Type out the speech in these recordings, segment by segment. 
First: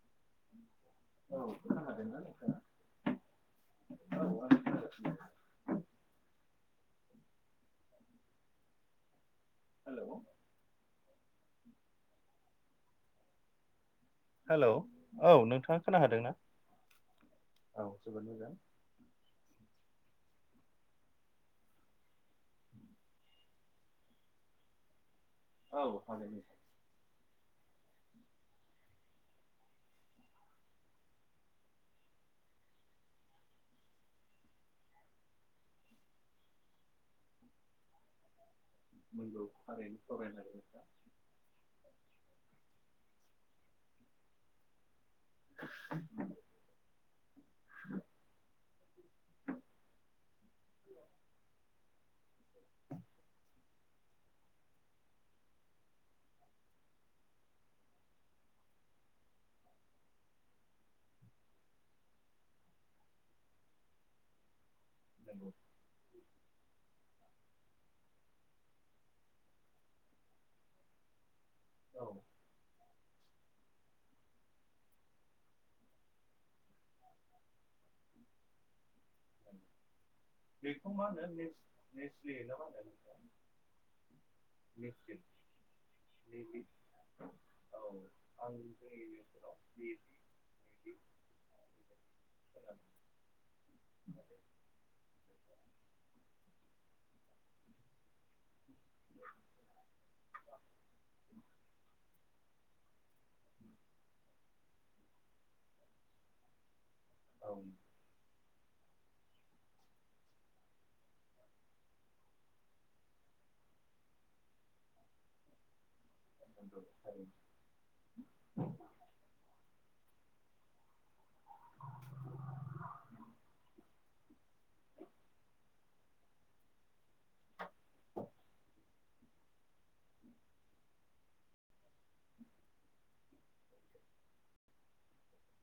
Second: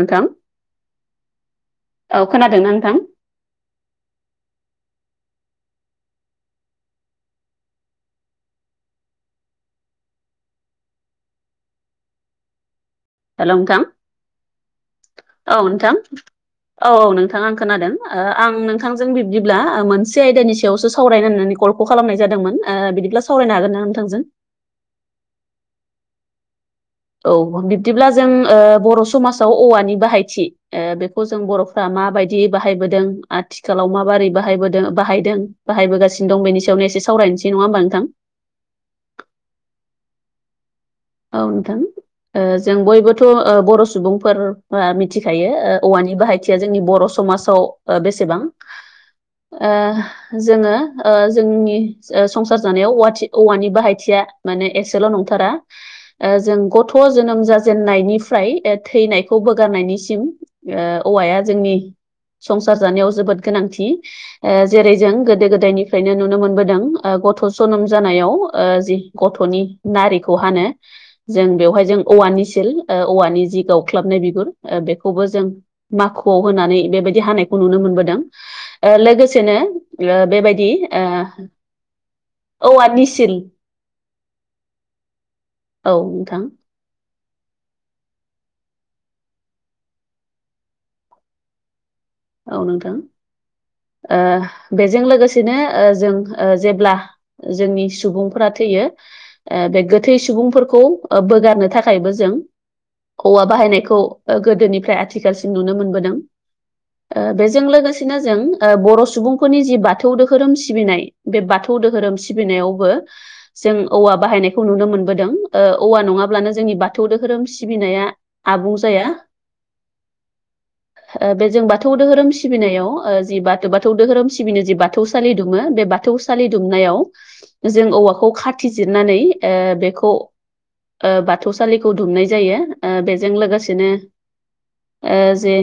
नोंथां औ खोनादोंना नोंथां [unintelligible] हेलौ। हेल' नोंथां हेलौ औ नोंथाङा नोंथां खोनाहादों ना? औ औ नोंथां आं औ खोनादों जोबोद आं मोजां नों नोंथां जों बिब्दिब्ला ओ मोनसे आयदानि सायावसो सावरायनो होन्नानै कल खौ खालामनाय जादोंमोन बिदिब्ला सावरायनो हागोन ना नोंथांजों औ थारैनो औ बिब्दिब्ला जों बर' समाजाव औवानि बाहायथि ओ बेखौ जों बर'फ्रा माबायदि बाहायबोदों आथि आथिखालाव माबारै बाहायदों बाहायदों बाहायबोगासिनो दं बेनि सायावनो एसे सावरायनोसै नङा होमबा नोंथां नंगौ थारैनो फोरमायना [unintelligible] औ नोंथां ओ जों बयबोथ'ओ बर' सुबुंफोर फोरा मिथिखायो ओ औवानि बाहायथिया जोंनि बर ओ समाजाव बेसेबां ओ जोङो ओ जोंनि ओ संसार जानायाव औवाथि औवानि बाहायथिया माने एसेल नंथारा ओ जों गथ' जोनोम जाजेननायनिफ्राय ओ थैनायखौ बोगारनायनिसिम ओ औवाया जोंनि संसार जानायाव जोबोद गोनांथि ओ जेरै जों गोदो नंगौ गोदायनि। फ्रायनो नुनो मोनबोदों गथ' जोनोम जानायाव जि गथ'नि नारि खौ हानो जों बेवहाय जों औ औवानिसिल ओ औवानि जि गावख्लाबनाय बिगुर बेखौबो जों माखुआव होनानै बेबायदि हानायखौ नुनो मोनबोदों ओ लोगोसेनो ओ बेबायदि बेखौ मा होनो नेस नेस्लि ना मा ओ होनो औवा नोंथां? निसिल नोंथां [inaudible] [inaudible] औ नोंथां ओ बेजों लोगोसेनो ओ जों ओ जेब्ला जोंनि सुबुंफोर थैयो गोथै सुबुंफोरखौ बोगारनो थाखायबो जों औवा बाहायनायखौ ओ गोदोनिफ्राय आथिखालसिम नुनो मोनबोदों ओ औ बेजों लोगोसे बिदिनो जों ओ बर' सुबुंफोरनि जि बाथौ दोहोरोम सिबिनाय बे बाथौ दोहोरोम सिबिनायावबो जों औवा बाहायनायखौ नुनो मोनबोदों ओ औवा नङाब्लानो जोंनि नंगौ बाथौ थारैनो धहोरोम सि सिबिनाया आबुं जाया ओ बे जों बाथौ धोरोम सिबिनायाव जि बाथौ बाथौ धोरोम सिबिनो जि बाथौसालि दुमो बे बाथौसालि दुमनायाव जों औवाखौ खाथिजिरनानै ओ बेखौ ओ बाथौसालिखौ दुमनाय जायो ओ बेजों लोगोसेनो ओ जे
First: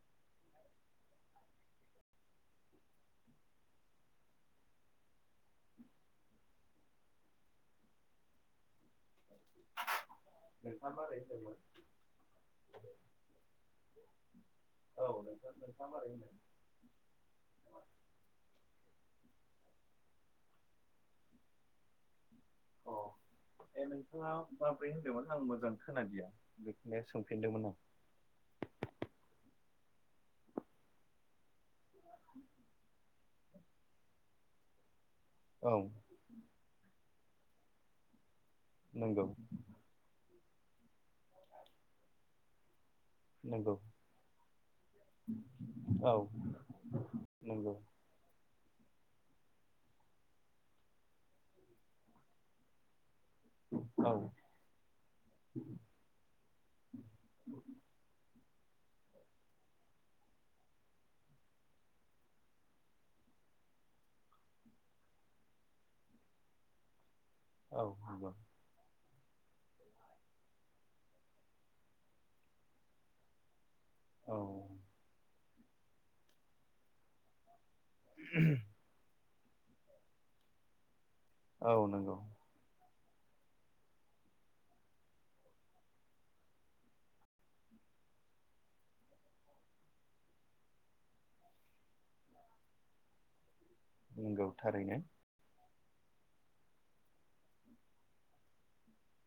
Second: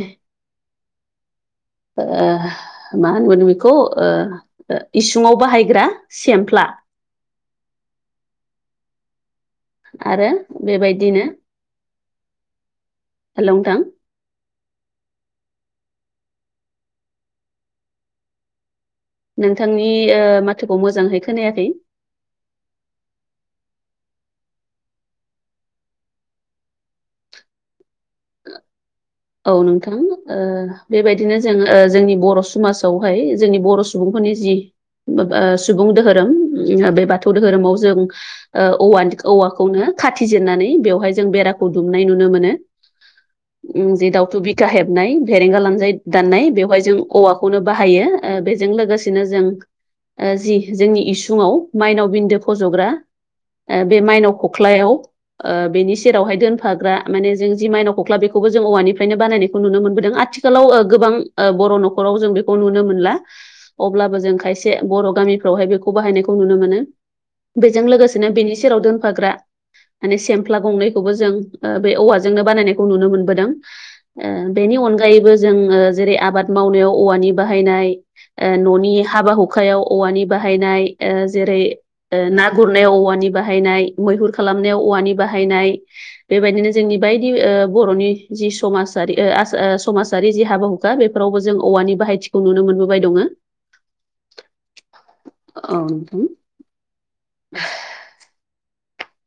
ओ मा होनगोन बेखौ ओ ओ इसुङाव बाहायग्रा सेमफ्ला आरो नोंथाङा मोरै बेबायदिनो होनदोंमोन? हेलौ नोंथा औ नोंथा नोंथाङा मारै होनदों? नोंथांनि ओ माथोखौ मोजांहै खोनायाखै अ [inaudible] ए नोंथाङा माब्रै होनदोंमोन आं मोजां खोनदिया बेखौनो सोंफिनदोंमोन आं औ नोंथां ओ बेबायदिनो जों ओ जोंनि बर सुमाजावहाय जोंनि बर सुबुंफोरनि जि। माबा औ सुबुं धोहोरोम जोंहा बे बाथौ धोरोमाव जों ओ औवानि नंगौ औवाखौनो खाथि जिननानै बेवहाय जों बेराखौ दुमनाय नुनो मोनो नंगौ उम जे दाउथु बिखा हेबनाय भेरेंगा लानजाय औ दाननाय बेवहाय जों औवाखौनो नंगौ बाहायो ओ बेजों लोगोसेनो जों ओ जि जोंनि इसुङाव माइनाव बिन्दो फज ग्रा ओ बे औ माइनाव खख्लायाव ओ बेनि सेरावहाय दोनफाग्रा माने जों जि माइनाव खख्ला बेख खौबो जों औवानिफ्रायनो बानायनायखौ नुनो मोनबोदों आथिखालाव ओ गोबां ओ बर नखराव जों बेखौ नुनो मोनला अब्लाबो जों खायसे बर गामिफ्रावहाय बेखौ बाहायनायखौ नुनो मोनो औ बेजों लोगोसेनो नंगौ बेनि सेराव दोनफाग्रा माने सेमफ्ला गंनैखौबो जों ओ बे औवाजोंनो बानायनायखौ नुनो मोन बोदों ओ औ बेनि अनगायैबो जों ओ जेरै आबाद मावनायाव औवानि बाहायनाय ओ ननि हाबा हुखायाव औवानि बाहायनाय ओ जेरै औ नंगौ ना गुरनायाव औवानि बाहायनाय मैहुर खालामनायाव औवानि बाहायनाय बेबायदिनो जोंनि बायदि ओ बर नि जि समाजारि ओ आस ओ समाजारि जि हाबा हुखा बेफोरावबो जों औवानि बाहायथिखौ नुनो मोनबोबाय दङो [unintelligible] नोंगौ थारैनो औ नोंथां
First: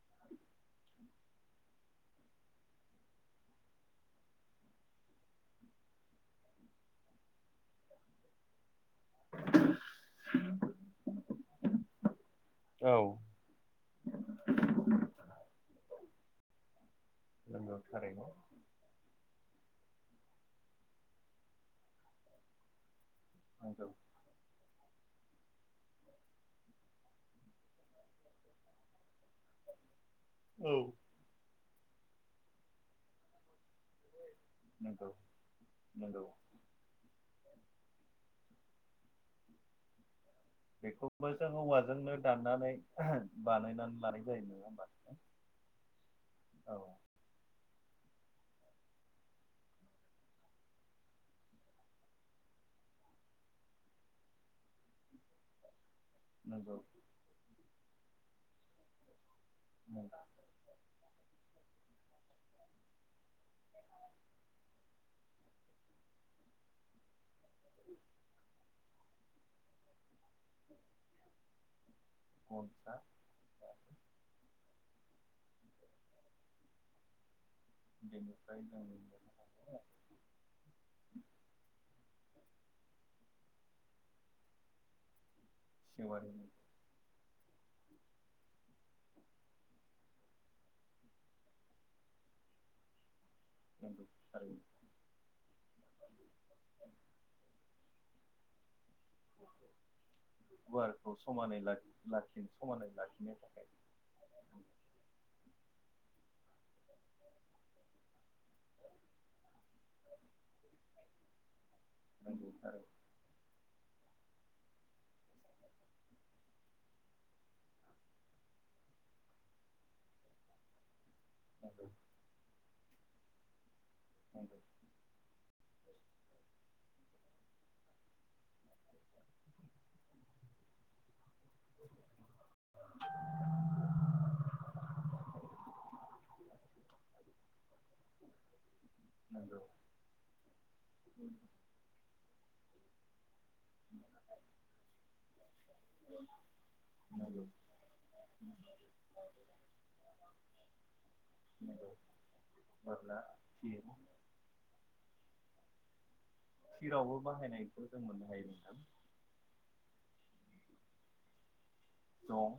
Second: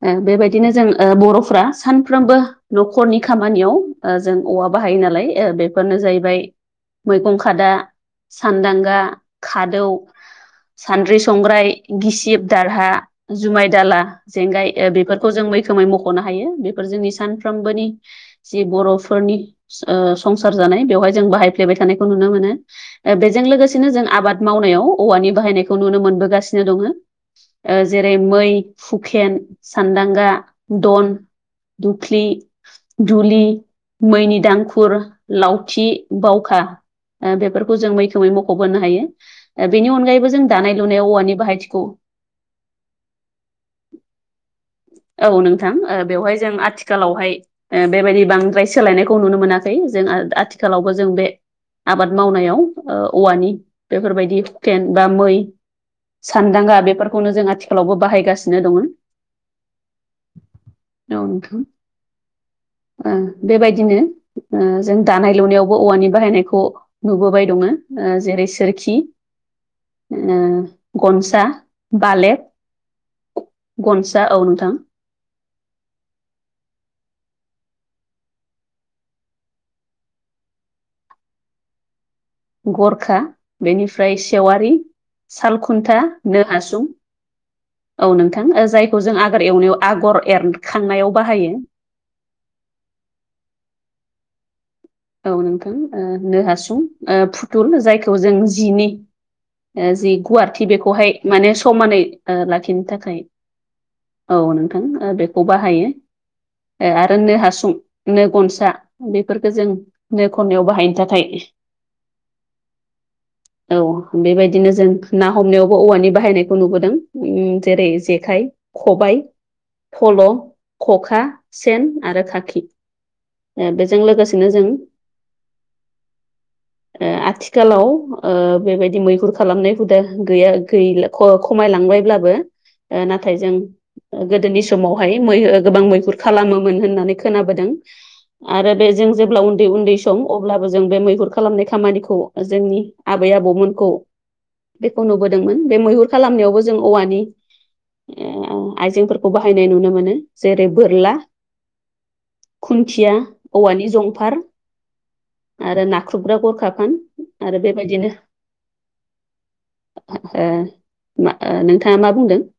ओ‌ बेबायदिनो जों बरफ्रा सानफ्रोमबो नखरनि खामानियाव ओ जों औवा बाहायो नालाय ओ बेफोरनो जाहैबाय मैगं खादा सानदांगा खादौ सान्द्रि संग्राय गिसिब दारहा औ जुमाय दाला जेंगाय ओ बेफोरखौ जों मैखोमै मखनो हायो बेफोर जोंनि नंगौ सानफ्रबोनि थारैनो जि बर फोरनि ओ संसार जानाय बेवहाय जों बाहायफ्लेबाय थानायखौ नुनो मोनो ओ बे जों नंगौ लोगोसेनो जों आबाद मावनायाव औवानि बाहायनायखौ नुनो मोनबोगासिनो दङो ओ जेरै मै हुख खेन सानदांगा औ दन दुफ्लि दुलि मैनि दांखु खुर नंगौ लावथि नंगौ बावखा ओ बेफोरखौ जों मैखोमै मखबोनो हायो ओ बेनि अनगायैबो जों। दानाय लुनायाव बेखौ औवानि मोजां बाहायथिखौ औवाजोंनो दाननानै बानायनानै लानायखाय नङा होमबा? औ नोंथां ओ बेवहाय जों औ आथिखालावहाय ओ बेबायदि बांद्राय सोलायनायखौ नुनो मोनाखै जों आथिखालावबो जों बे आबाद मावनायाव ओ औवानि बेफोरबायदि हुखेन बा मै नंगौ सानदांगा बेफोरखौनो जों आथिखालावबो बाहायगासिनो दङो [unintelligible] औ नोंथां ओं बेबायदिनो ओ‌ जों दानाय लुनायावबो औवानि बाहायनायखौ नुबोबाय। दङ जेरै सोरखि ओ गनसा बालेक गनसा गनसा औ नोंथां। बेनिफ्राय [unintelligible] गरखा बेनिफ्राय सेवारि सालखुन्था सेवारि नो हासुं औ नोंथां जायखौ जों आगर एवनायाव आगर एरखांनायाव बाहायो। नोंगौ थारैनो। औ नोंथां ओ नो हासुं ओ फुथुल जायखौ जों जिनि ओ जि गुवारथि बेखौहाय माने समानै ओ लाखिनो थाखाय औ नोंथां ओ बेखौ बाहायो ओ आरो नो हासुं नो गनसा बेफोरफोरखौ जों नो खननायाव बाहायनो थाखाय नंगौथारै। [unintelligible] औ बेबायदिनो जों ना हमनायावबो औवानि बाहायनायखौ नुबोदों ओम जेरै जेखाइ। खबाय फल। खखा नांगौ सेन आरो खाखि बेजों लोगोसेनो नांगौ जों ओ आथिखालाव ओ बेबायदि मै हुर खालामनाय हुदा गैया गैला ख-खमायलांबायब्लाबो ओ नाथाय जों गोदोनि समावहाय मै गोबां मैहुर खालामोमोन होननानै खोनाबोदों आरो बे जों जेब्ला नांगौ उन्दै उन्दै सम अब्लाबो जों बे मैहुर खालामनायख खामानिखौ जोंनि आबै आबौमोनखौ खौ नुबोदोंमोन बे मैहुर खालामनायावबो जों औवानि नांगौ ओ आइजेंफोरखौ बाहायनाय नुनो मोनो जेरै बोरला। नांगौ खुन्थिया बोरला थिर औवानि जंफार। आरो नाख्रुबग्रा गरख सिरावबो बाहायनायखौ जों मोननो हायो नोंथां। ओ मा ओ नोंथाङा मा बुंदों दं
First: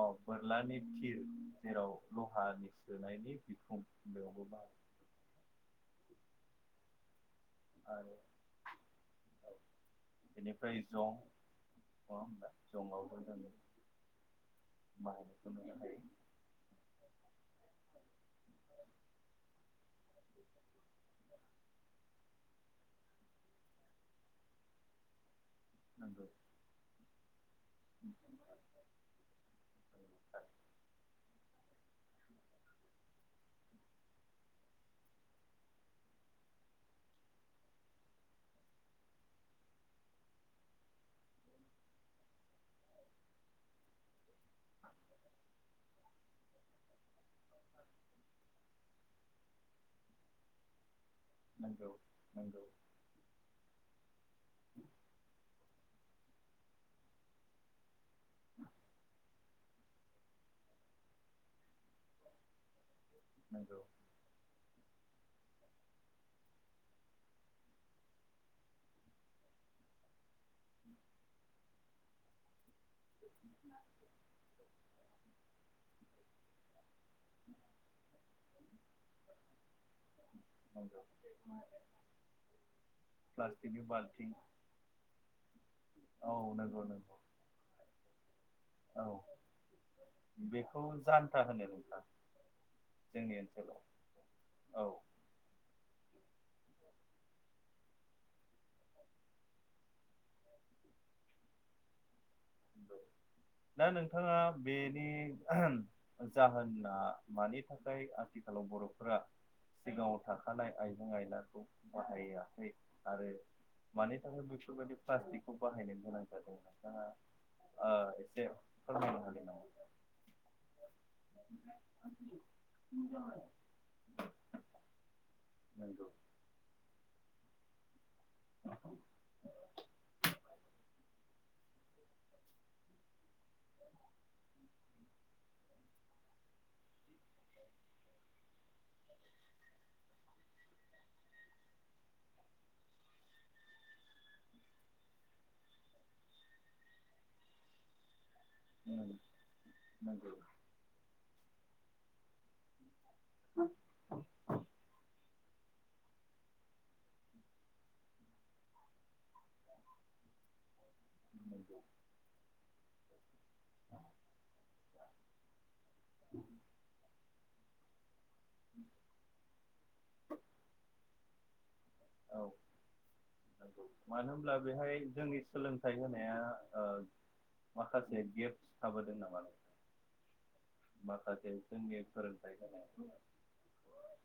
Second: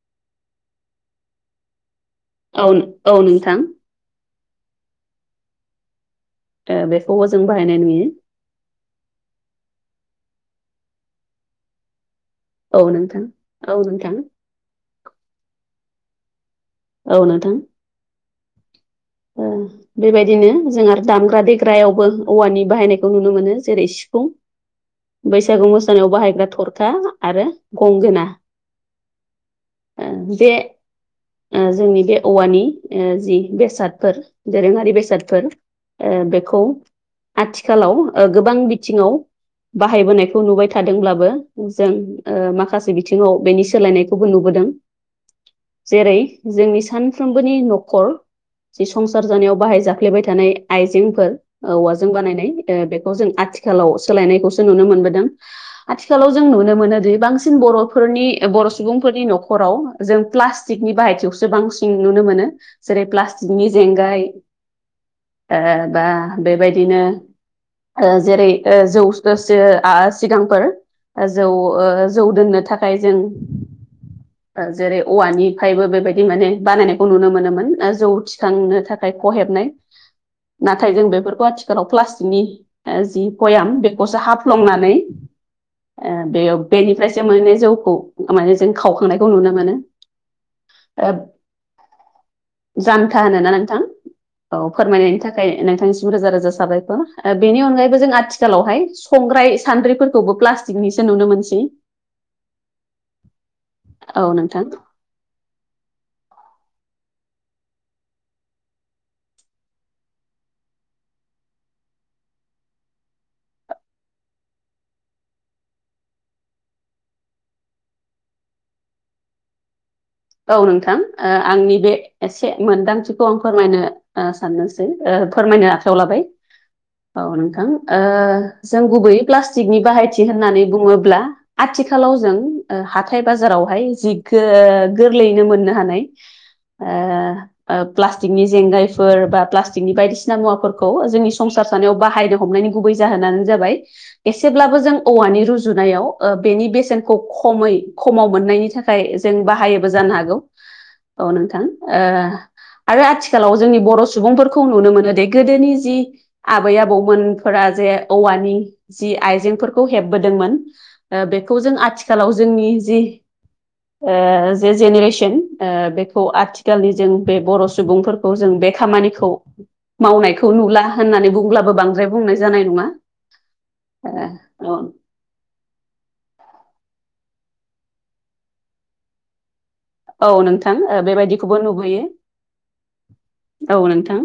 औ बोरलानि थिर। जेराव औ लहानि औ सोनायनि नोंथां बिखुं बेयावबो बाहायो। ओ बेखौबो जों बाहायनाय नुयो। औ बेनिफ्राय जं नंङा होबा। औ नोंथां जंवाबो जोङो औ नोंथां माहनायखौ मोननो हायो। औ नोंथां। ओ बेबायदिनो जों आरो दामग्रा देग्रायावबो औवानि बाहायनायखौ नुनो मोनो जेरै सि सिफुं बैसागु मोस नंगौ बाहायग्रा थरखा आरो गंगोना। ओ जे ओ जोंनि बे औवानि ओ जि बेसाद। फोर दोरोङारि बेसादफोर ओ बेखौ आथिखालाव ओ गोबां बिथिङाव बाहायबोनायखौ नुबाय थादोंब्लाबो जों ओ माखासे बिथिङाव बेनि सोलायनायख खौबो नुबोदों जेरै जोंनि सानफ्रोमबोनि न'खर जि संसार जानायाव बाहाय जाफ्लेबाय थानाय आइजेंफोर नंगौ औवाजों बानायनाय नंगौ ओ बेखौ जों आथिखालाव सोलायनायखौसो नुनो मोनबोदों। आथिखालाव जों नुनो मोनोदि बांसिन बर'फोरनि बर' सुबुंफोरनि न'खराव जों प्लास्टिकनि बाहायथियावसो बांसिन नुनो मोनो जेरै प्लास्टिक थिगनि नंगौ जेंगाय ओ बा बेबायदिनो ओ जेरै ओ जौसो आ सिगांफोर। जौ ओ जौ दोननो थाखाय जों ओ जेरै औवानिफायबो बेबायदि माने बानायनायखौ नुनो मोनोमोन ओ जोंथिं सांनो थाखाय ख' हेबनाय। नाथाय नंगौ जों बेफोरखौ आथिखालाव प्लास्टिकनि जि कयाम प्लास्टिकनि बेखौसो बाल्थिं हाफ्लंनानै ओ औ बेयाव नंगौ नंगौ बेनिफ्रायसो मोनो जौवखौव। माने जों औ खावखांनायखौ नुनो मोनो बेखौ ओ जानथा होनो नोंथां जान जानथा जोंनि होनो ना नोंथां? ओनसोलाव औ फोरमायनायनि थाखाय नोंथांनिसिम रोजा रोजा साबायखर। बेनि अनगायैबो जों आथिखालावहाय संग्राय सानद्रिफोरखौबो प्लास्टिक सिसो नुनो मोनसै दा औ नोंथांङा नोंथां बे नि जाहोनआ मानि थाखाय आथिखालाव बर'फोरा सिगांङाव थाखानाय आइजें आयलाखौ बाहायाखै आरो मानि थाखाय बेफोरबायदि प्लास्टिकखौ बाहायनो गोनां जादों नोंथां ओ एसे फोरमायनो हागोन नामा? औ नोंथां आंनि बे एसे मोनदांथिखौ आं फोरमायनो साननोसै फोरमायनो आखायाव नंगौ लाबाय औ नोंथां। ओ जों गुबैयै प्लास्टिकनि बाहायथि होननानै बुंङोब्ला आथिखालाव जों हाथाय बाजारावहाय जिखौव गोरलैयैनो मोननो हानाय। ए प्लास्टिकनि जेंगायफोर बा प्लास्टिकनि बायदिसिना मुवाफोरखौ जों सं खर सानायाव बाहायनो हमनायनि गुबै जाहोनानो जाबाय एसेब्लाबो जों औवानि रुजुनायाव ओ बेनि बेसेनखौ खमै खमाव मोननायनि थाखाय नंगौ जों बाहायोबो जानो नंगौ हागौ। औ नोंथां ओ आरो आथि आथिखालाव जोंनि बर' सुबुंफोरखौ नुनो मोनो दे गोदोनि जि आबै आबौमोनफोरा जे औवानि जि आइजेंफोरखौ हेबबोदोंमोन। ओ बेखौ जों नंगौ आथिखालाव जोंनि जि ओ जे जेनेरेसन ओ बेखौ आथिखालनि जों बे बर' सुबुंफोर जों बे खामानिखौ मावनायखौ नुला होननानै बुंब्लाबो बांसिन द्राय बुंनाय औ जानाय नंङा नंगौ मानो होनब्ला औ बेहाय जोंनि सोलोंथाइ होनाया ओ माखासे गेप्स थाबोदों नामा औ नोंथां ओ माखासे बेबायदिखौबो जोंनि नुबोयो फोरोंथाय होनाय। औ नोंथां।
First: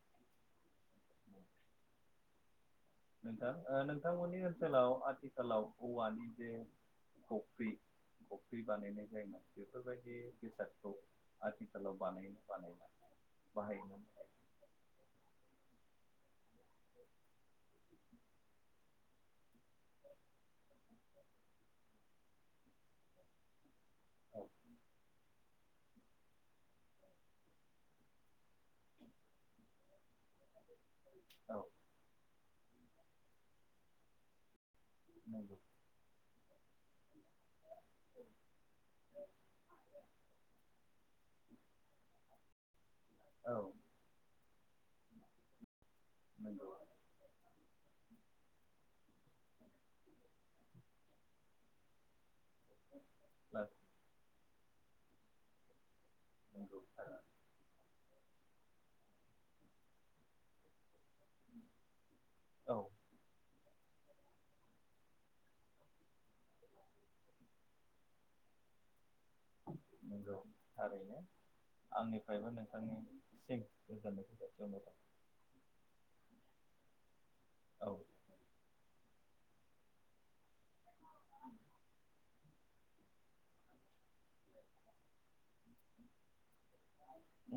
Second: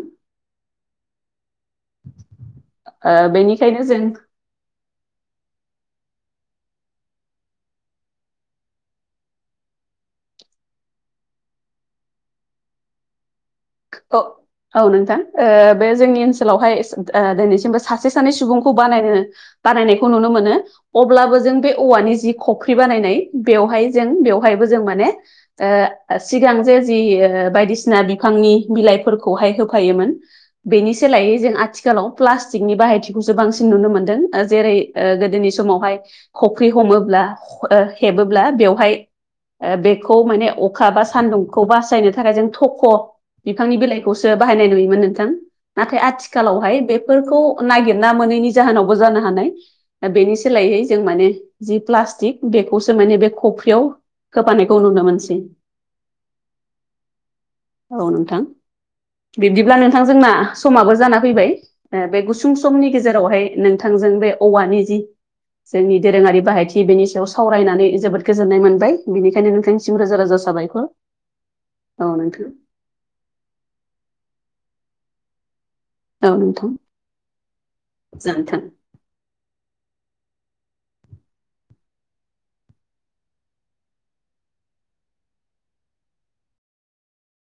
ओ नोंथां बेनिखायनो जों नोंथांमोननि ओनसोलाव आथिखालाव औवानि जे खफि्- खफि बानायनाय जायोमोन बेफोरबायदि बेसादखौ। आथिखालाव बानायो ना बानायला बाहायोमोन। औ औ नोंथां ओ बे जोंनि ओनसोलावहाय सो ओ दोनैसिमबो सासे सानै सुबुंखौ बानायनो बानायनायखौ नुनो मोनो अब्लाबो जों बे औवानि जि खख्रि बानायनाय बेवहाय जों औ बेवहायबो जों माने ओ ओ सिगां जे जि ओ बायदिसिना बिफांनि बिलाइफोरखौहाय होफायोमोन बेनि सोलायै जों आथि औ आथिखालाव प्लास्टिकनि बाहायथिखौसो बांसिन नुनो मोनदों जेरै गोदोनि नंगौ समावहाय खफ्रि हमोब्ला ओ हेबोब्ला बेवहाय ओ बेखौ माने अख अखा बा सान्दुंखौ बासायनो थाखाय जों थख' औ बिफांनि बिलाइ खौसो बाहायनाय नुयोमोन नोंथां नाथाय नंगौ आथिखालावहाय बे फोरफोरखौ नागिरना मोनैनि जाहोनावबो जानो हानाय। दा बेनि सोलायै जों माने जि प्लास्टिक बेखौसो माने बे कफियाव होफानायखौ नुनो मोनसै नोंगौ थारानो। औ नोंथां बिब्दिब्ला नोंथां जोंना समाबो जाना फैबाय बे गुसुं औ समनि गेजेरावहाय नोंथांजों बे औवानि जि जोंनि दोरोङारि बाहायथि बेनि सायाव सावरायनानै जोबोद गोजोननाय मोनबाय। बेनिखायनो नोंथांनिसिम रोजा नंगौ रोजा साबायखर थारैनो औ नोंथां [unintelligible] औ नोंथां थाबाय औ जागोन नोंथां [unintelligible] [unintelligible]